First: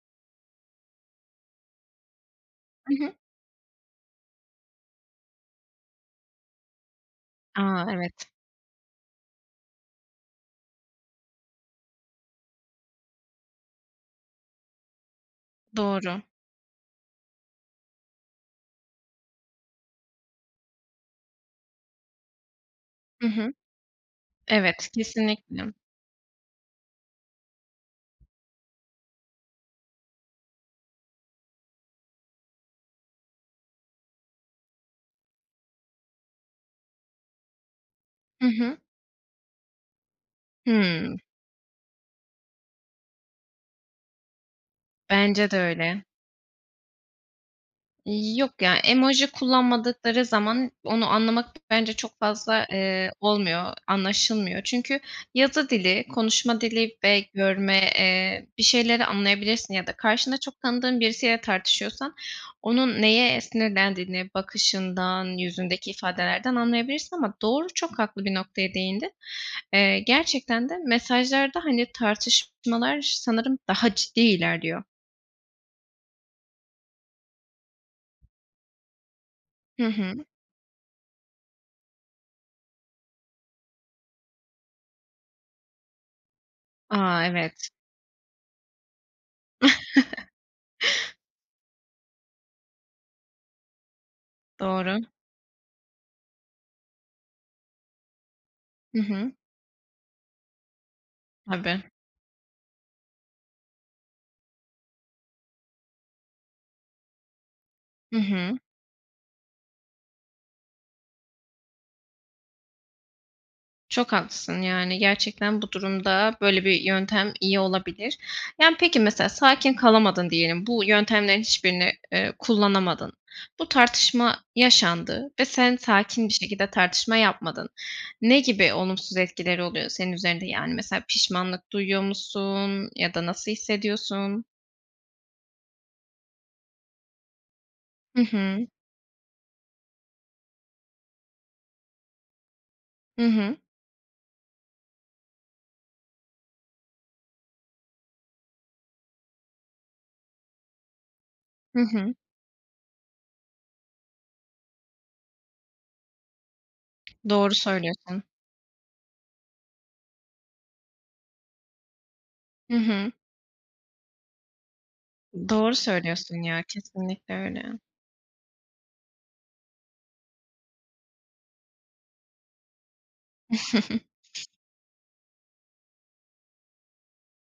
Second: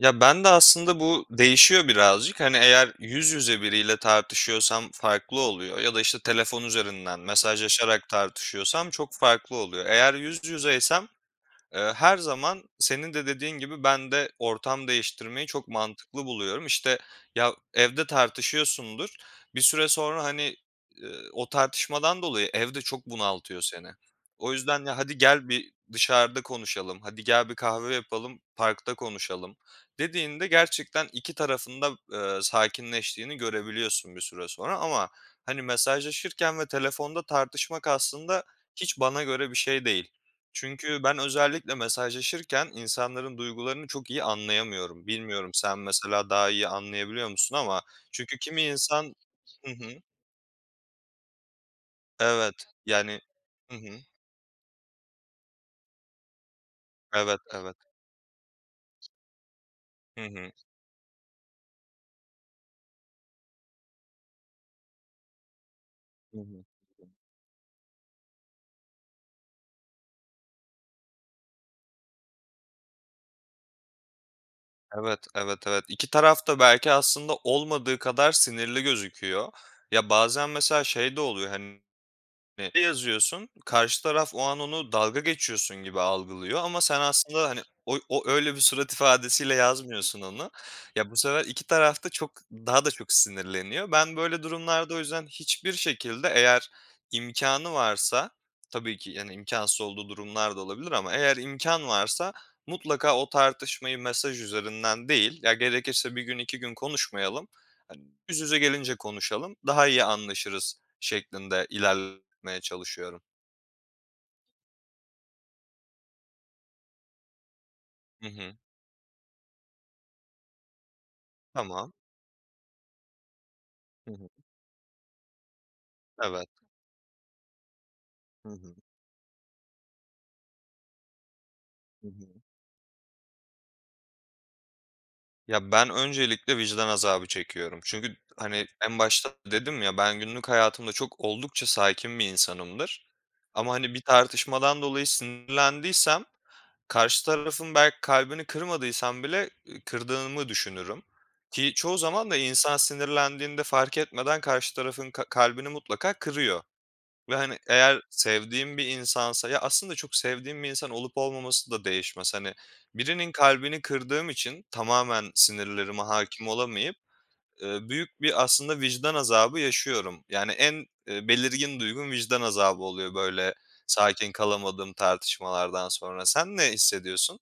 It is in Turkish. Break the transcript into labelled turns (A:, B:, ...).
A: Ya, bende aslında bu değişiyor birazcık. Hani, eğer
B: Hı hı.
A: yüz yüze biriyle tartışıyorsam farklı oluyor ya da, işte, telefon üzerinden
B: A,
A: mesajlaşarak
B: evet.
A: tartışıyorsam çok farklı oluyor. Eğer yüz yüzeysem, eee, her zaman senin de dediğin gibi ben de ortam değiştirmeyi çok
B: Doğru.
A: mantıklı buluyorum. İşte, ya, evde tartışıyorsundur, bir süre sonra, hani, eee, o tartışmadan dolayı ev de çok
B: Hı hı.
A: bunaltıyor seni. O yüzden,
B: Evet,
A: ya, "Hadi gel
B: kesinlikle.
A: bir dışarıda konuşalım, hadi gel bir kahve yapalım, parkta konuşalım." dediğinde gerçekten 2 tarafın da, eee, sakinleştiğini görebiliyorsun bir süre sonra. Ama hani mesajlaşırken ve telefonda tartışmak aslında
B: Hı hı.
A: hiç bana göre bir şey değil. Çünkü
B: Hıı.
A: ben özellikle mesajlaşırken insanların duygularını çok iyi anlayamıyorum.
B: Bence
A: Bilmiyorum
B: de
A: sen
B: öyle.
A: mesela daha iyi anlayabiliyor musun ama çünkü
B: Yok
A: kimi
B: ya,
A: insan
B: emoji
A: Hı hı.
B: kullanmadıkları zaman onu anlamak bence çok fazla,
A: Evet,
B: eee,
A: yani
B: olmuyor,
A: Hı hı.
B: anlaşılmıyor. Çünkü yazı dili, konuşma dili ve
A: Evet, evet.
B: görme, eee, bir şeyleri anlayabilirsin ya da
A: Hı
B: karşında
A: hı.
B: çok tanıdığın birisiyle tartışıyorsan onun neye sinirlendiğini bakışından, yüzündeki
A: Hı
B: ifadelerden
A: hı.
B: anlayabilirsin. Ama doğru, çok haklı bir noktaya değindin. Eee, gerçekten de mesajlarda hani tartışmalar sanırım daha ciddi ilerliyor.
A: Evet, evet evet. 2 taraf da belki aslında olmadığı kadar sinirli gözüküyor.
B: Hı
A: Ya
B: hı.
A: bazen mesela şey de oluyor, hani, [unintelligible] yazıyorsun karşı taraf o an onu dalga geçiyorsun gibi algılıyor ama sen
B: A,
A: aslında, hani
B: evet.
A: o öyle bir surat ifadesiyle yazmıyorsun onu. Ya bu sefer 2 taraf da çok daha da çok sinirleniyor. Ben böyle durumlarda o
B: Doğru.
A: yüzden hiçbir şekilde eğer imkânı varsa, tabii
B: Hı
A: ki,
B: hı.
A: yani, imkânsız olduğu durumlar da olabilir ama eğer
B: Tabii.
A: imkân varsa mutlaka o tartışmayı mesaj üzerinden değil, ya gerekirse 1 gün 2 gün konuşmayalım, hani,
B: Hı
A: yüz yüze
B: hı.
A: gelince konuşalım, daha iyi anlaşırız şeklinde ilerletmeye çalışıyorum.
B: Çok haklısın. Yani gerçekten bu durumda böyle bir yöntem iyi olabilir.
A: Hı hı.
B: Yani peki mesela sakin kalamadın diyelim. Bu yöntemlerin hiçbirini,
A: Tamam.
B: eee, kullanamadın. Bu
A: Hı hı.
B: tartışma yaşandı ve sen sakin bir
A: Evet.
B: şekilde tartışma yapmadın. Ne
A: Hı
B: gibi
A: hı.
B: olumsuz etkileri oluyor senin üzerinde? Yani mesela pişmanlık duyuyor
A: Hı hı.
B: musun ya da nasıl hissediyorsun?
A: Ya ben öncelikle vicdan azabı çekiyorum. Çünkü,
B: Hı
A: hani,
B: hı.
A: en başta da dedim ya, ben günlük hayatımda çok oldukça sakin bir insanımdır.
B: Hı hı.
A: Ama, hani, bir tartışmadan dolayı sinirlendiysem karşı tarafın belki kalbini kırmadıysam bile kırdığımı düşünürüm. Ki
B: Hı
A: çoğu
B: hı.
A: zaman da insan sinirlendiğinde fark etmeden karşı tarafın ka kalbini mutlaka kırıyor. Ve,
B: Doğru
A: hani, eğer
B: söylüyorsun.
A: sevdiğim bir insansa ya aslında çok sevdiğim bir insan olup olmaması da değişmez. Hani,
B: Hı hı.
A: birinin kalbini kırdığım için tamamen
B: Doğru
A: sinirlerime
B: söylüyorsun
A: hâkim
B: ya.
A: olamayıp,
B: Kesinlikle öyle.
A: eee, büyük bir aslında vicdan azabı yaşıyorum. Yani en, eee, belirgin duygum vicdan azabı oluyor, böyle, sakin kalamadığım tartışmalardan sonra. Sen ne hissediyorsun?